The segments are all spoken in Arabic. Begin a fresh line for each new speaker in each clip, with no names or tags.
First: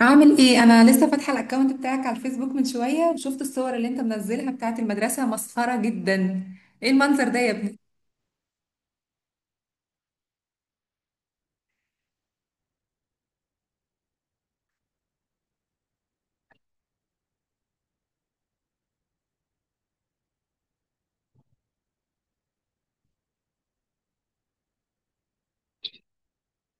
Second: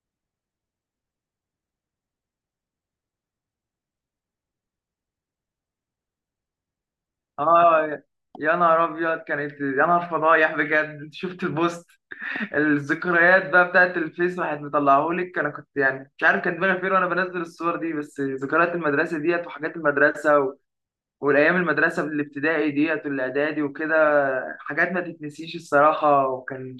عامل ايه؟ انا لسه فاتحه الاكونت بتاعك على الفيسبوك من شويه، وشفت الصور اللي انت منزلها بتاعت المدرسه مسخره جدا. ايه المنظر ده يا ابني؟
اه. يا نهار ابيض كانت، يا نهار فضايح بجد. شفت البوست الذكريات بقى بتاعت الفيس، واحد مطلعهولك؟ انا كنت يعني مش عارف كان دماغي فين وانا بنزل الصور دي، بس ذكريات المدرسه ديت وحاجات المدرسه والايام المدرسه الابتدائي ديت والاعدادي وكده. حاجات ما تتنسيش الصراحه. وكان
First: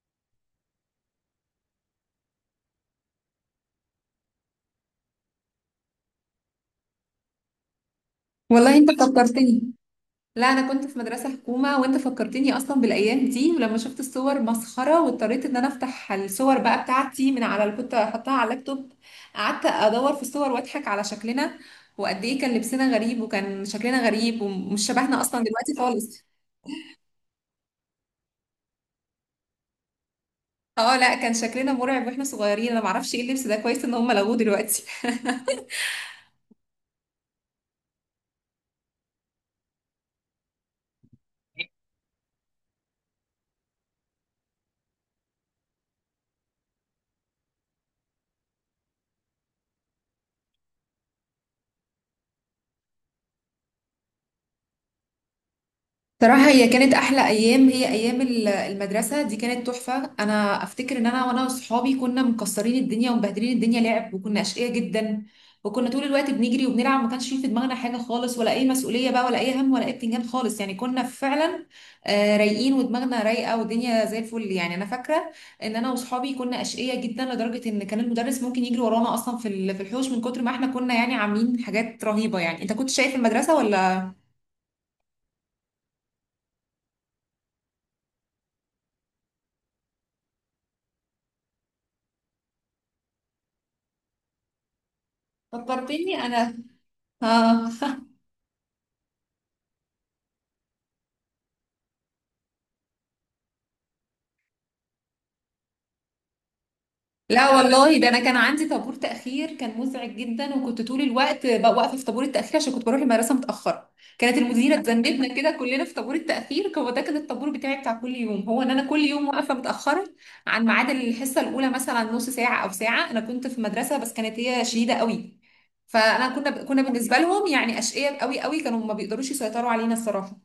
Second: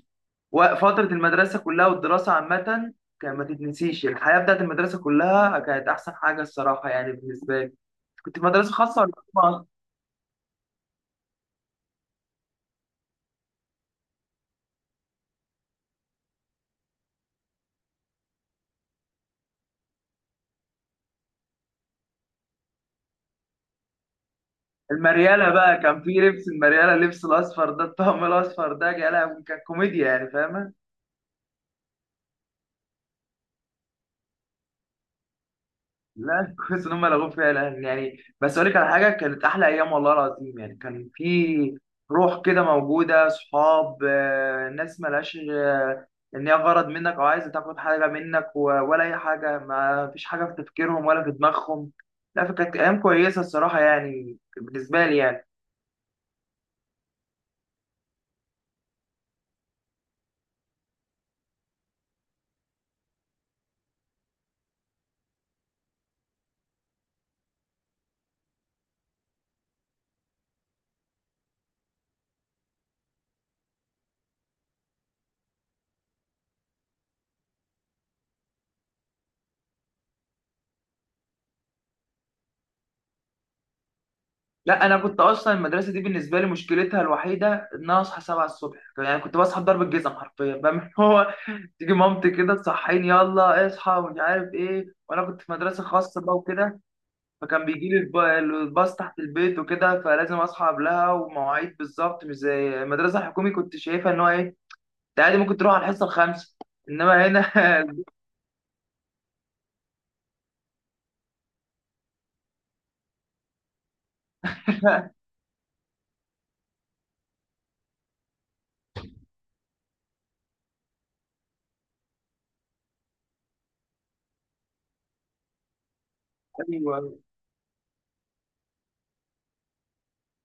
و- فتره المدرسه كلها والدراسه عامه كان ما تتنسيش. الحياه بتاعت المدرسه كلها كانت احسن حاجه الصراحه، يعني بالنسبه لي. كنت في مدرسه
والله انت
خاصه ولا؟
فكرتني. لا، انا كنت في مدرسه حكومه، وانت فكرتني اصلا بالايام دي، ولما شفت الصور مسخره واضطريت ان انا افتح الصور بقى بتاعتي من على اللي كنت حطاها على اللابتوب. قعدت ادور في الصور واضحك على شكلنا، وقد ايه كان لبسنا غريب وكان شكلنا غريب، ومش شبهنا اصلا
المريالة
دلوقتي
بقى، كان في
خالص.
لبس المريالة، اللبس الأصفر ده، الطقم الأصفر ده، يا لهوي كان كوميديا، يعني فاهمة؟
اه، لا، كان شكلنا مرعب واحنا صغيرين، انا معرفش ايه اللبس ده، كويس ان هم لغوه دلوقتي.
لا كويس إن هم لغوا فيها الآن، يعني بس أقول لك على حاجة، كانت أحلى أيام والله العظيم، يعني كان في روح كده موجودة، صحاب ناس ملهاش إن هي غرض منك أو عايزة تاخد حاجة منك ولا أي حاجة، ما فيش حاجة في تفكيرهم ولا في دماغهم، لا. فكانت أيام كويسة الصراحة، يعني بالنسبة لي يعني.
صراحة هي كانت أحلى أيام، هي أيام المدرسة دي كانت تحفة. أنا أفتكر إن أنا وصحابي كنا مكسرين الدنيا ومبهدلين الدنيا لعب، وكنا أشقياء جدا. وكنا طول الوقت بنجري وبنلعب، ما كانش في دماغنا حاجة خالص، ولا أي مسؤولية بقى، ولا أي هم، ولا أي بتنجان خالص، يعني كنا فعلا رايقين ودماغنا رايقة والدنيا زي الفل، يعني أنا فاكرة إن أنا وصحابي كنا أشقياء جدا، لدرجة إن كان المدرس ممكن يجري ورانا أصلا في الحوش، من كتر ما إحنا كنا يعني عاملين حاجات رهيبة، يعني أنت كنت شايف المدرسة ولا؟
لا انا كنت اصلا المدرسه دي بالنسبه لي مشكلتها الوحيده ان انا اصحى 7 الصبح، يعني كنت بصحى بضرب الجزم حرفيا بقى من هو تيجي مامتي كده تصحيني، يلا اصحى ومش عارف ايه. وانا كنت في مدرسه
فكرتني
خاصه بقى
أنا.
وكده، فكان
آه،
بيجي لي الباص تحت البيت وكده، فلازم اصحى قبلها، ومواعيد بالظبط، مش زي المدرسه الحكومي كنت شايفها ان هو ايه، انت عادي ممكن تروح على الحصه الخامسه. انما هنا.
لا والله، ده انا كان عندي طابور تاخير كان مزعج جدا، وكنت طول الوقت بقى واقفه في طابور التاخير عشان كنت بروح المدرسه متاخره. كانت المديره تذنبنا كده كلنا في طابور التاخير، هو ده كان الطابور بتاعي بتاع كل يوم، هو ان انا كل يوم واقفه متاخره عن ميعاد الحصه الاولى، مثلا نص ساعه او ساعه. انا كنت في مدرسه بس كانت هي شديده قوي، فانا كنا
ايوه
بالنسبه لهم يعني اشقياء قوي قوي، كانوا ما بيقدروش يسيطروا علينا الصراحه.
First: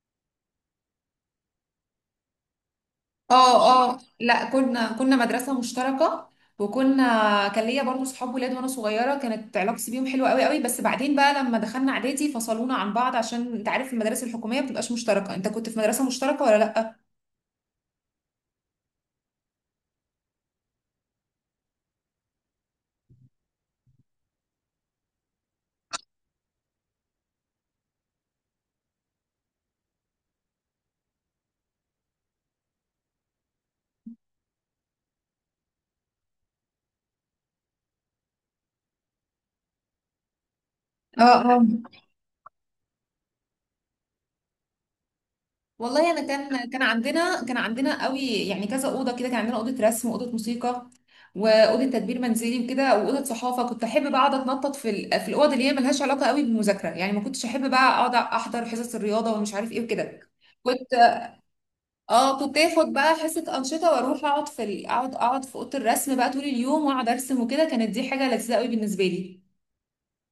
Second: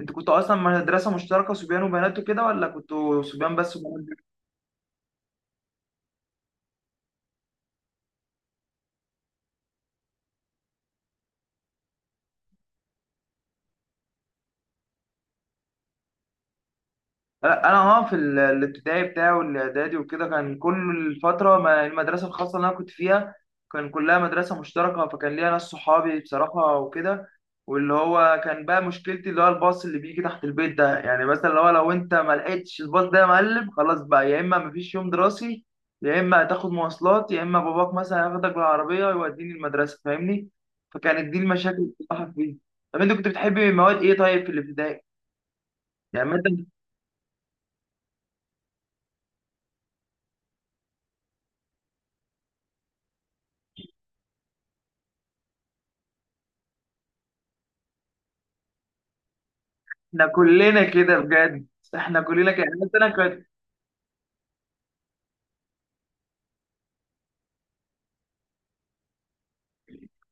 انت كنت اصلا مدرسه مشتركه صبيان وبنات وكده، ولا كنتوا صبيان بس
اه، اه،
وبنات؟
لا، كنا مدرسة مشتركة. وكنا، كان ليا برضه صحاب ولاد وانا صغيرة، كانت علاقتي بيهم حلوة قوي قوي، بس بعدين بقى لما دخلنا اعدادي فصلونا عن بعض، عشان انت عارف المدارس الحكومية ما بتبقاش مشتركة، انت كنت في مدرسة مشتركة ولا لا؟
انا اه الابتدائي بتاعي والاعدادي وكده، كان كل الفتره ما المدرسه الخاصه اللي انا كنت فيها، كان كلها مدرسه مشتركه، فكان ليا ناس صحابي بصراحه وكده. واللي هو كان بقى مشكلتي، اللي هو الباص اللي بيجي تحت البيت ده، يعني مثلا لو انت ما لقيتش الباص ده يا معلم، خلاص بقى يا اما مفيش يوم دراسي، يا اما هتاخد مواصلات، يا اما باباك مثلا هياخدك بالعربيه ويوديني المدرسه، فاهمني؟
اه،
فكانت دي
اه،
المشاكل اللي بصراحه فيه. طب انت كنت بتحبي مواد ايه طيب في الابتدائي؟
والله انا
يعني مثلا.
كان عندنا قوي، يعني كذا اوضه كده، كان عندنا اوضه رسم واوضه موسيقى واوضه تدبير منزلي وكده واوضه صحافه. كنت احب بقى اقعد اتنطط في الاوض اللي هي ملهاش علاقه قوي بالمذاكره، يعني ما كنتش احب بقى اقعد احضر حصص الرياضه ومش عارف ايه وكده.
احنا كلنا
كنت
كده بجد، احنا
اه
كلنا
كنت
كده بس
اخد
انا
بقى
كنت،
حصه انشطه واروح اقعد في اوضه الرسم بقى طول اليوم، واقعد ارسم وكده، كانت دي حاجه لذيذه قوي بالنسبه لي.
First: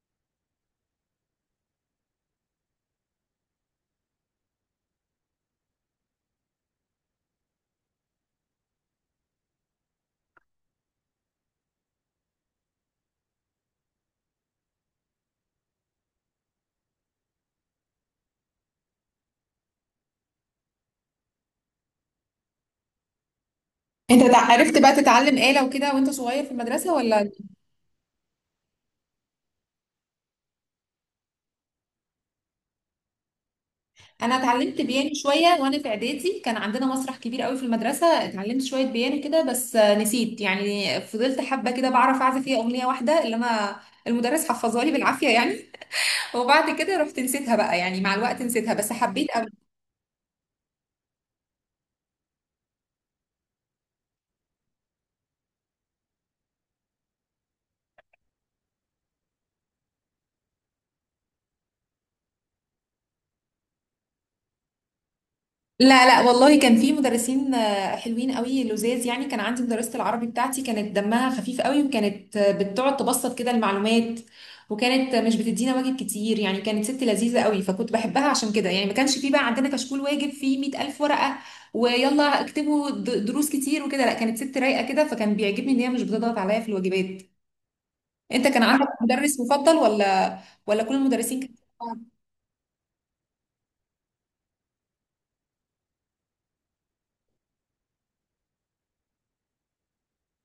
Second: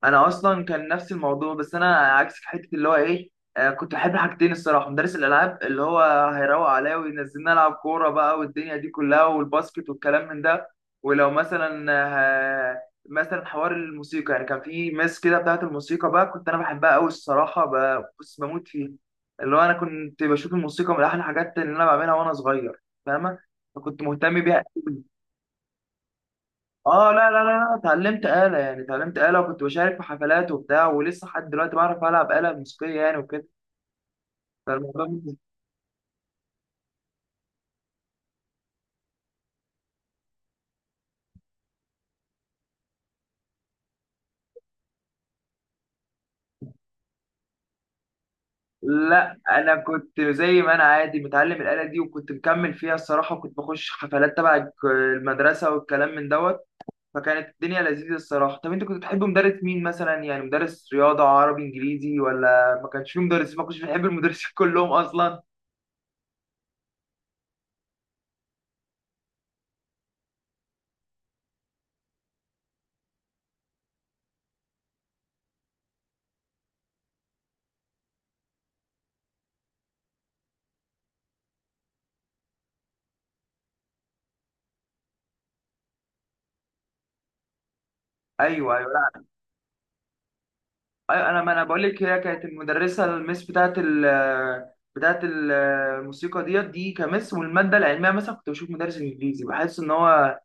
انا اصلا كان نفس الموضوع، بس انا عكسك في حته، اللي هو ايه، آه كنت بحب حاجتين الصراحه، مدرس الالعاب اللي هو هيروق عليا وينزلنا العب كوره بقى والدنيا دي كلها والباسكت والكلام من ده. ولو مثلا، آه، مثلا حوار الموسيقى، يعني كان في مس كده بتاعت الموسيقى بقى، كنت انا بحبها قوي الصراحه، بص بموت فيها. اللي هو انا كنت بشوف الموسيقى من احلى الحاجات اللي انا بعملها وانا صغير، فاهمه، فكنت
انت
مهتم بيها.
عرفت بقى تتعلم آلة وكده وانت صغير في المدرسه
اه،
ولا؟
لا لا لا لا، اتعلمت آلة، يعني اتعلمت آلة، وكنت بشارك في حفلات وبتاع، ولسه لحد دلوقتي بعرف ألعب آلة موسيقية يعني وكده.
انا اتعلمت
فالموضوع
بيانو
مش-
شويه وانا في اعدادي، كان عندنا مسرح كبير قوي في المدرسه، اتعلمت شويه بيانو كده، بس نسيت، يعني فضلت حبه كده بعرف اعزف فيها اغنيه واحده، اللي انا المدرس حفظها لي بالعافيه يعني. وبعد كده رحت نسيتها بقى، يعني مع الوقت نسيتها بس حبيت.
لا أنا كنت زي ما أنا عادي متعلم الآلة دي، وكنت مكمل فيها الصراحة، وكنت بخش حفلات تبع المدرسة والكلام من دوت. فكانت الدنيا لذيذة الصراحة. طب أنت كنت بتحب مدرس مين مثلا؟ يعني مدرس رياضة عربي إنجليزي، ولا ما كانش فيه مدرسين، ما كنتش بتحب المدرسين كلهم أصلا؟
لا، لا، والله كان في مدرسين حلوين قوي لذاذ، يعني كان عندي مدرسة العربي بتاعتي كانت دمها خفيف قوي، وكانت بتقعد تبسط كده المعلومات، وكانت مش بتدينا واجب كتير، يعني كانت ست لذيذة قوي فكنت بحبها عشان كده، يعني ما كانش في بقى عندنا كشكول واجب فيه 100,000 ورقة، ويلا اكتبوا دروس كتير وكده، لا كانت ست رايقة كده، فكان بيعجبني ان هي مش بتضغط عليا في الواجبات. انت كان
أيوه،
عندك مدرس مفضل، ولا كل
ايوه،
المدرسين
انا ما انا بقول
كانوا؟
لك هي كانت المدرسه، المس بتاعت بتاعت ال- الموسيقى ديت، دي كمس. والماده العلميه مثلا، كنت بشوف مدرس انجليزي بحس ان هو،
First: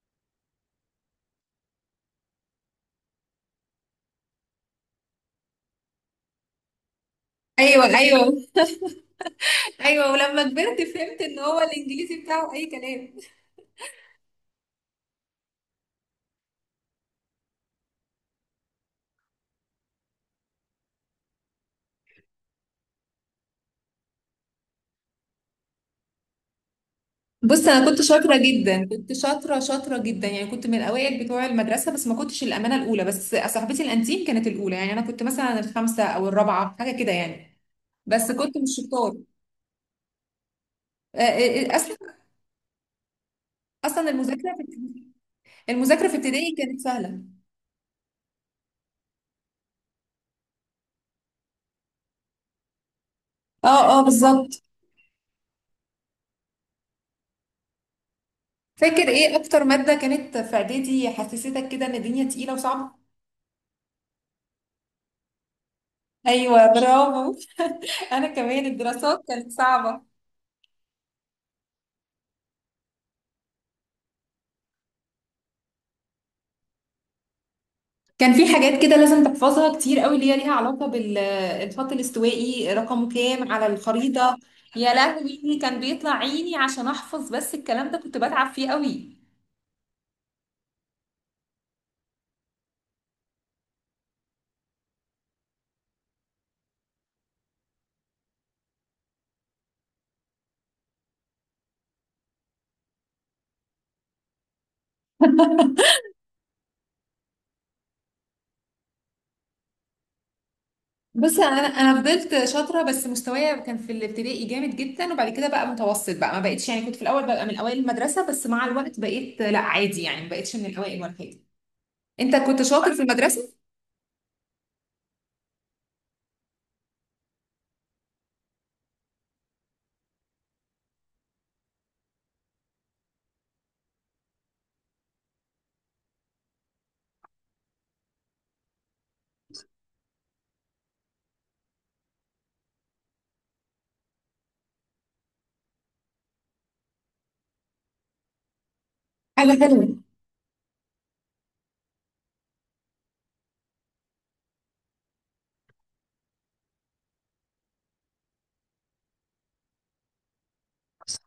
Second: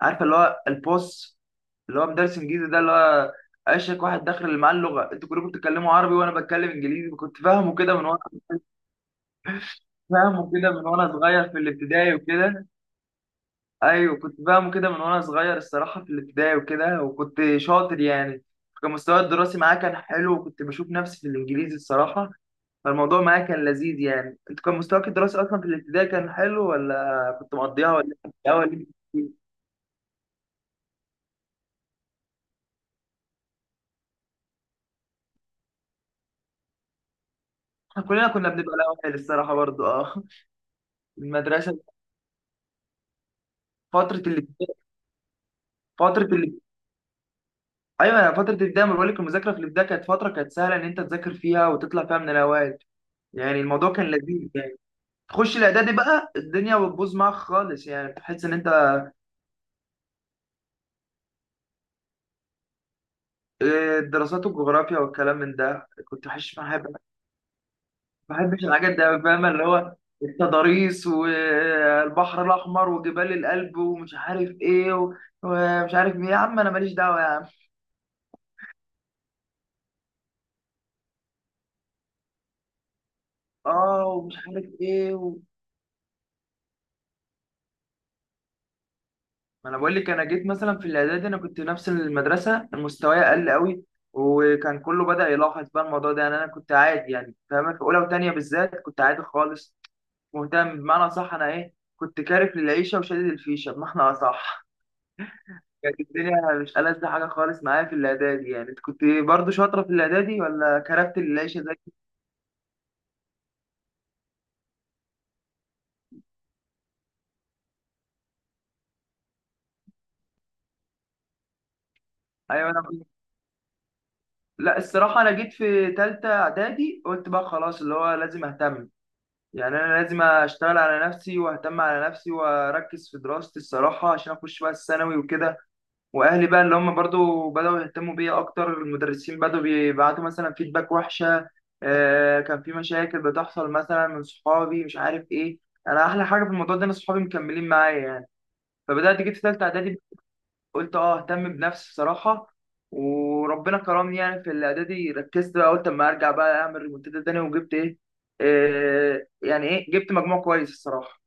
عارفه اللي هو البوس، اللي هو مدرس انجليزي ده، اللي هو اشك واحد داخل اللي معاه اللغه، انتوا كلكم بتتكلموا عربي وانا بتكلم انجليزي، كنت فاهمه
ايوه،
كده من وانا
ايوه، ايوه، ولما
فاهمه كده
كبرت
من وانا
فهمت ان
صغير في
هو
الابتدائي
الانجليزي بتاعه اي
وكده.
كلام.
ايوه كنت فاهمه كده من وانا صغير الصراحه في الابتدائي وكده، وكنت شاطر يعني، كان مستواي الدراسي معاه كان حلو، وكنت بشوف نفسي في الانجليزي الصراحه. فالموضوع معايا كان لذيذ يعني. انت كان مستواك الدراسي اصلا في الابتدائي كان حلو، ولا كنت
بص انا
مقضيها
كنت
ولا؟
شاطره جدا،
الاول؟
كنت شاطره شاطره جدا، يعني كنت من الاوائل بتوع المدرسه، بس ما كنتش الامانه الاولى، بس صاحبتي الانتيم كانت الاولى، يعني انا كنت مثلا الخامسه او الرابعه حاجه كده يعني.
احنا كلنا
بس
كنا
كنت
بنبقى
مش شطار
الاول الصراحه برضو، اه. المدرسه،
اصلا، اصلا
فتره
المذاكره
الابتدائي،
في
فتره ال...
ابتدائي كانت سهله.
ايوه أنا فتره الابتدائي ما بقولك، المذاكره في الابتدائي كانت فتره كانت سهله ان انت تذاكر فيها وتطلع فيها من الاوائل، يعني
اه،
الموضوع
اه،
كان لذيذ
بالظبط.
يعني. تخش الاعدادي بقى الدنيا بتبوظ معاك خالص، يعني تحس ان انت،
فاكر ايه اكتر ماده كانت في اعدادي حسستك كده ان الدنيا تقيله وصعبه؟
الدراسات والجغرافيا والكلام من ده كنت وحش
ايوه،
معايا.
برافو. انا
ما بحبش
كمان
الحاجات دي أوي،
الدراسات
فاهمة
كانت
اللي هو
صعبه،
التضاريس والبحر الأحمر وجبال الألب ومش عارف إيه ومش عارف إيه يا عم، أنا ماليش دعوة يا عم.
كان في حاجات كده لازم تحفظها كتير قوي، اللي هي ليها علاقة بالخط الاستوائي رقمه كام على
آه ومش
الخريطة.
عارف
يا
إيه
لهوي كان بيطلع عيني عشان احفظ، بس الكلام ده كنت بتعب فيه قوي.
ما أنا بقول لك، أنا جيت مثلا في الإعدادي، أنا كنت نفس المدرسة مستواي أقل أوي، وكان كله بدأ يلاحظ بقى الموضوع ده، يعني أنا كنت عادي يعني فاهمة، في أولى وتانية بالذات كنت عادي خالص، مهتم بمعنى صح. أنا إيه كنت كارف للعيشة وشادد الفيشة بمعنى أصح. كانت الدنيا مش ألذ حاجة خالص معايا في الإعدادي، يعني أنت كنت برضو شاطرة في الإعدادي، ولا كرفت
بص
العيشة
انا
زي؟
انا فضلت شاطره، بس مستوايا كان في الابتدائي جامد جدا، وبعد كده بقى متوسط بقى ما بقتش، يعني كنت في الاول ببقى من اوائل المدرسه، بس مع الوقت بقيت لا عادي، يعني ما بقتش من الاوائل ولا حاجه. انت كنت
أيوة أنا
شاطر في
كنت،
المدرسه؟
لا الصراحة أنا جيت في تالتة إعدادي قلت بقى خلاص، اللي هو لازم أهتم، يعني أنا لازم أشتغل على نفسي وأهتم على نفسي وأركز في دراستي الصراحة، عشان أخش بقى الثانوي وكده. وأهلي بقى اللي هم برضو بدأوا يهتموا بيا أكتر، المدرسين بدأوا بيبعتوا مثلا فيدباك وحشة، كان في مشاكل بتحصل مثلا من صحابي، مش عارف إيه. أنا أحلى حاجة في الموضوع ده إن صحابي مكملين معايا يعني. فبدأت جيت في
حاجة
تالتة
حلوة.
إعدادي قلت أه أهتم بنفسي بصراحة، وربنا كرمني يعني. في الإعدادي ركزت بقى، قلت أما أرجع بقى أعمل ريمونتادا تاني، وجبت إيه، إيه يعني إيه، جبت مجموع كويس الصراحة.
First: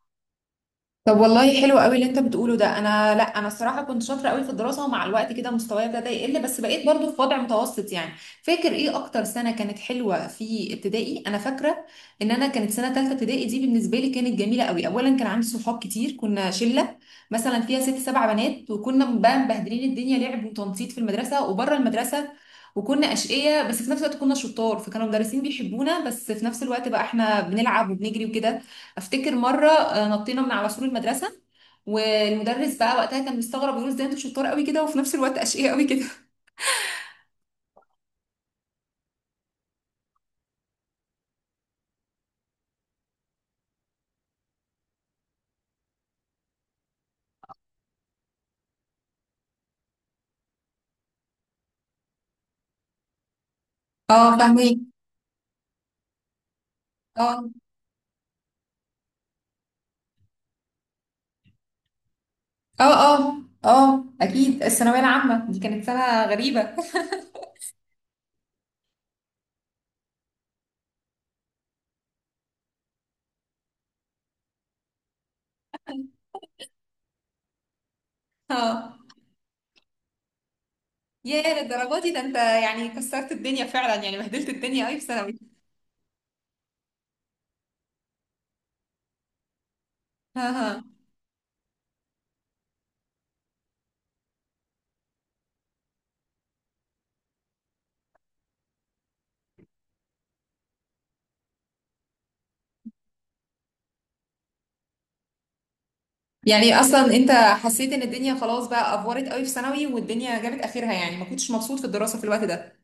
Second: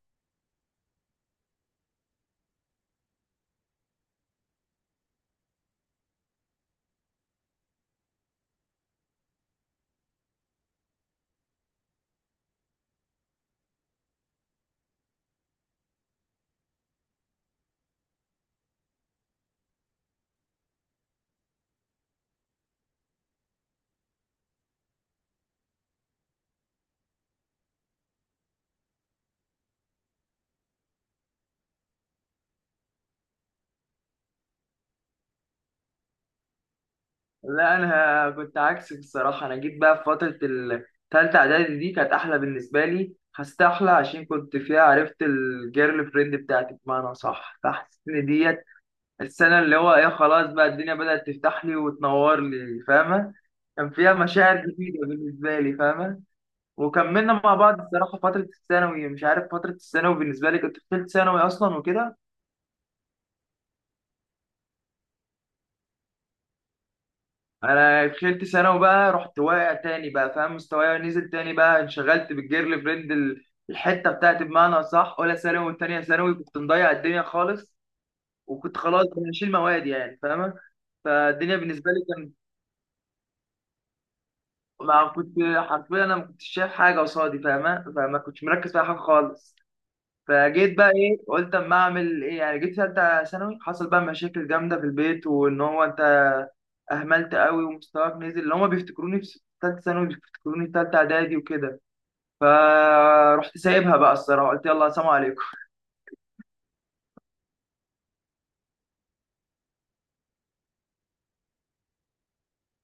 طب والله حلو قوي اللي انت بتقوله ده، انا، لا، انا الصراحه كنت شاطره قوي في الدراسه، ومع الوقت كده مستواي ابتدى يقل، بس بقيت برضو في وضع متوسط يعني. فاكر ايه اكتر سنه كانت حلوه في ابتدائي؟ انا فاكره ان انا كانت سنه ثالثه ابتدائي دي بالنسبه لي كانت جميله قوي، اولا كان عندي صحاب كتير، كنا شله مثلا فيها ست سبع بنات، وكنا بقى مبهدلين الدنيا لعب وتنطيط في المدرسه وبره المدرسه، وكنا اشقياء بس في نفس الوقت كنا شطار، فكانوا المدرسين بيحبونا، بس في نفس الوقت بقى احنا بنلعب وبنجري وكده. افتكر مره نطينا من على سور المدرسه، والمدرس بقى وقتها كان مستغرب، يقول ازاي انتوا شطار قوي كده وفي نفس الوقت اشقياء قوي كده.
لا أنا كنت عكسك الصراحة، أنا جيت بقى في فترة التالتة إعدادي دي كانت أحلى بالنسبة لي، حسيت أحلى عشان كنت فيها عرفت الجيرل فريند بتاعتي بمعنى صح. فحسيت إن ديت السنة اللي هو ايه، خلاص بقى الدنيا بدأت تفتح لي وتنور لي، فاهمة. كان فيها
اه،
مشاعر
فاهمك.
جديدة بالنسبة لي فاهمة. وكملنا
اه،
مع بعض الصراحة فترة الثانوي، مش عارف فترة الثانوي بالنسبة لي، كنت في تالت ثانوي أصلا وكده.
اه، اه، اه، اكيد الثانويه العامه دي كانت سنه غريبه.
أنا دخلت ثانوي بقى رحت واقع تاني بقى فاهم، مستواي نزل تاني بقى، انشغلت بالجيرل فريند الحتة بتاعتي بمعنى صح، أولى ثانوي وتانية ثانوي كنت مضيع الدنيا خالص، وكنت
اه،
خلاص بقى هشيل مواد يعني فاهمة. فالدنيا
يا
بالنسبة
للدرجه دي؟ ده
لي،
انت يعني كسرت الدنيا فعلا، يعني بهدلت الدنيا قوي في
ما كنت
ثانوي.
حرفيا، انا ما كنتش شايف حاجه قصادي فاهمه، فما كنتش مركز في أي حاجه خالص.
ها،
فجيت
ها.
بقى ايه قلت اما اعمل ايه، يعني جيت ثالثه ثانوي حصل بقى مشاكل جامده في البيت، وان هو انت اهملت قوي ومستواك نزل، اللي هما بيفتكروني في ثالثه ثانوي بيفتكروني في ثالثه اعدادي وكده. فرحت سايبها بقى الصراحه، قلت يلا سلام عليكم.
يعني اصلا انت حسيت ان الدنيا خلاص بقى افورت قوي في ثانوي، والدنيا جابت اخرها، يعني ما كنتش مبسوط في الدراسه في الوقت ده؟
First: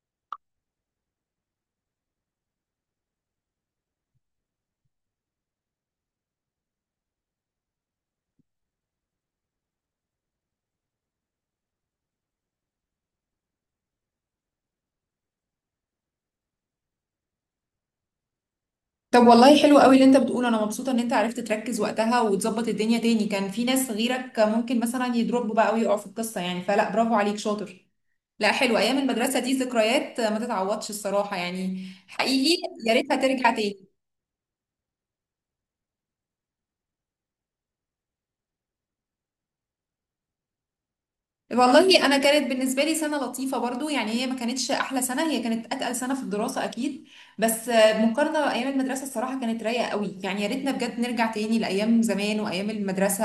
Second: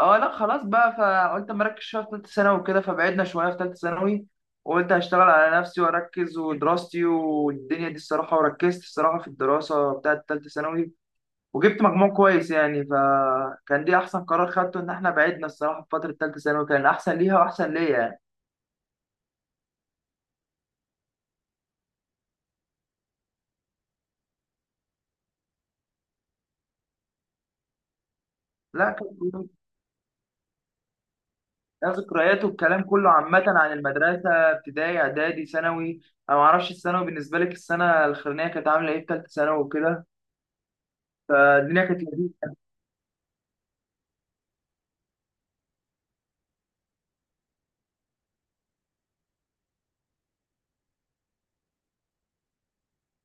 اه لا خلاص بقى، فقلت مركز شويه في ثالثه ثانوي وكده، فبعدنا شويه في ثالثه ثانوي، وقلت هشتغل على نفسي واركز ودراستي والدنيا دي الصراحه، وركزت الصراحه في الدراسه بتاعه ثالثه ثانوي، وجبت مجموع كويس يعني. فكان دي احسن قرار خدته، ان احنا بعدنا الصراحه في فتره ثالثه ثانوي كان احسن ليها واحسن ليا يعني.
طب والله حلو قوي اللي انت بتقوله، انا مبسوطه ان انت عرفت تركز وقتها وتظبط الدنيا تاني، كان في ناس غيرك ممكن مثلا يضربوا بقى ويقعوا في القصه يعني، فلا، برافو عليك شاطر. لا، حلو
لا
ايام المدرسه
كان
دي، ذكريات ما تتعوضش الصراحه، يعني
لها ذكريات
حقيقي
والكلام
يا
كله
ريتها
عامه
ترجع
عن
تاني.
المدرسه، ابتدائي اعدادي ثانوي. انا ما اعرفش الثانوي بالنسبه لك السنه الاخرانيه كانت عامله ايه، في ثالثه ثانوي وكده. فالدنيا كانت
والله انا
لذيذه.
كانت بالنسبه لي سنه لطيفه برضو، يعني هي ما كانتش احلى سنه، هي كانت اتقل سنه في الدراسه اكيد. بس مقارنه بايام المدرسه الصراحه كانت رايقه قوي، يعني يا ريتنا بجد نرجع تاني لايام زمان وايام المدرسه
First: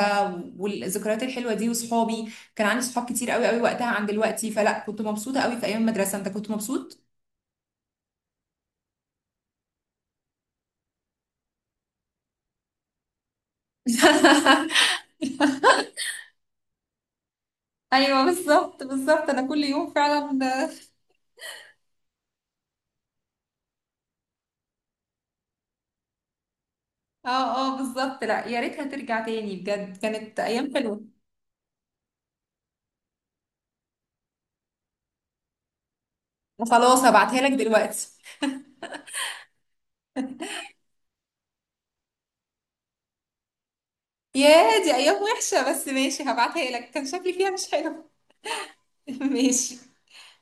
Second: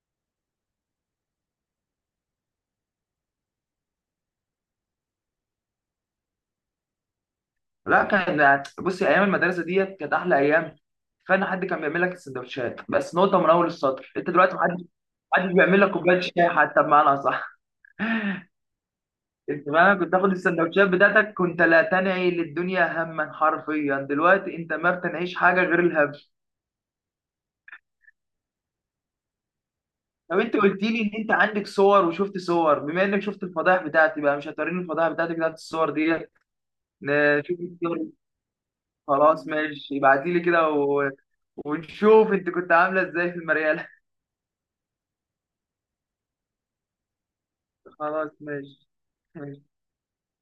والذكريات الحلوه دي، وصحابي كان عندي صحاب كتير قوي قوي وقتها عن دلوقتي، فلا كنت مبسوطه قوي في ايام المدرسه، انت كنت مبسوط؟
لا كان بصي، ايام المدرسه ديت كانت احلى ايام. كفايه ان حد كان بيعمل لك السندوتشات، بس نقطه من اول السطر، انت دلوقتي محدش بيعمل لك كوبايه شاي حتى، بمعنى صح.
ايوه، بالظبط، بالظبط، انا كل
انت
يوم
فاهم، كنت
فعلا.
تاخد السندوتشات بتاعتك، كنت لا تنعي للدنيا. هما حرفيا دلوقتي انت ما بتنعيش حاجه غير الهم.
اه، اه، بالظبط. لا، يا ريتها ترجع تاني، بجد كانت
طب انت
ايام
قلت
حلوه.
لي ان انت عندك صور، وشفت صور، بما انك شفت الفضائح بتاعتي بقى، مش هتوريني الفضائح بتاعتك بتاعت الصور ديت؟
وخلاص هبعتها لك
نشوف الصور.
دلوقتي.
خلاص ماشي، ابعتي لي كده ونشوف انت كنت عامله ازاي في المريال.
ياه، دي ايام وحشه بس ماشي هبعتها لك، كان شكلي فيها مش حلو.
خلاص ماشي. ماشي.
ماشي.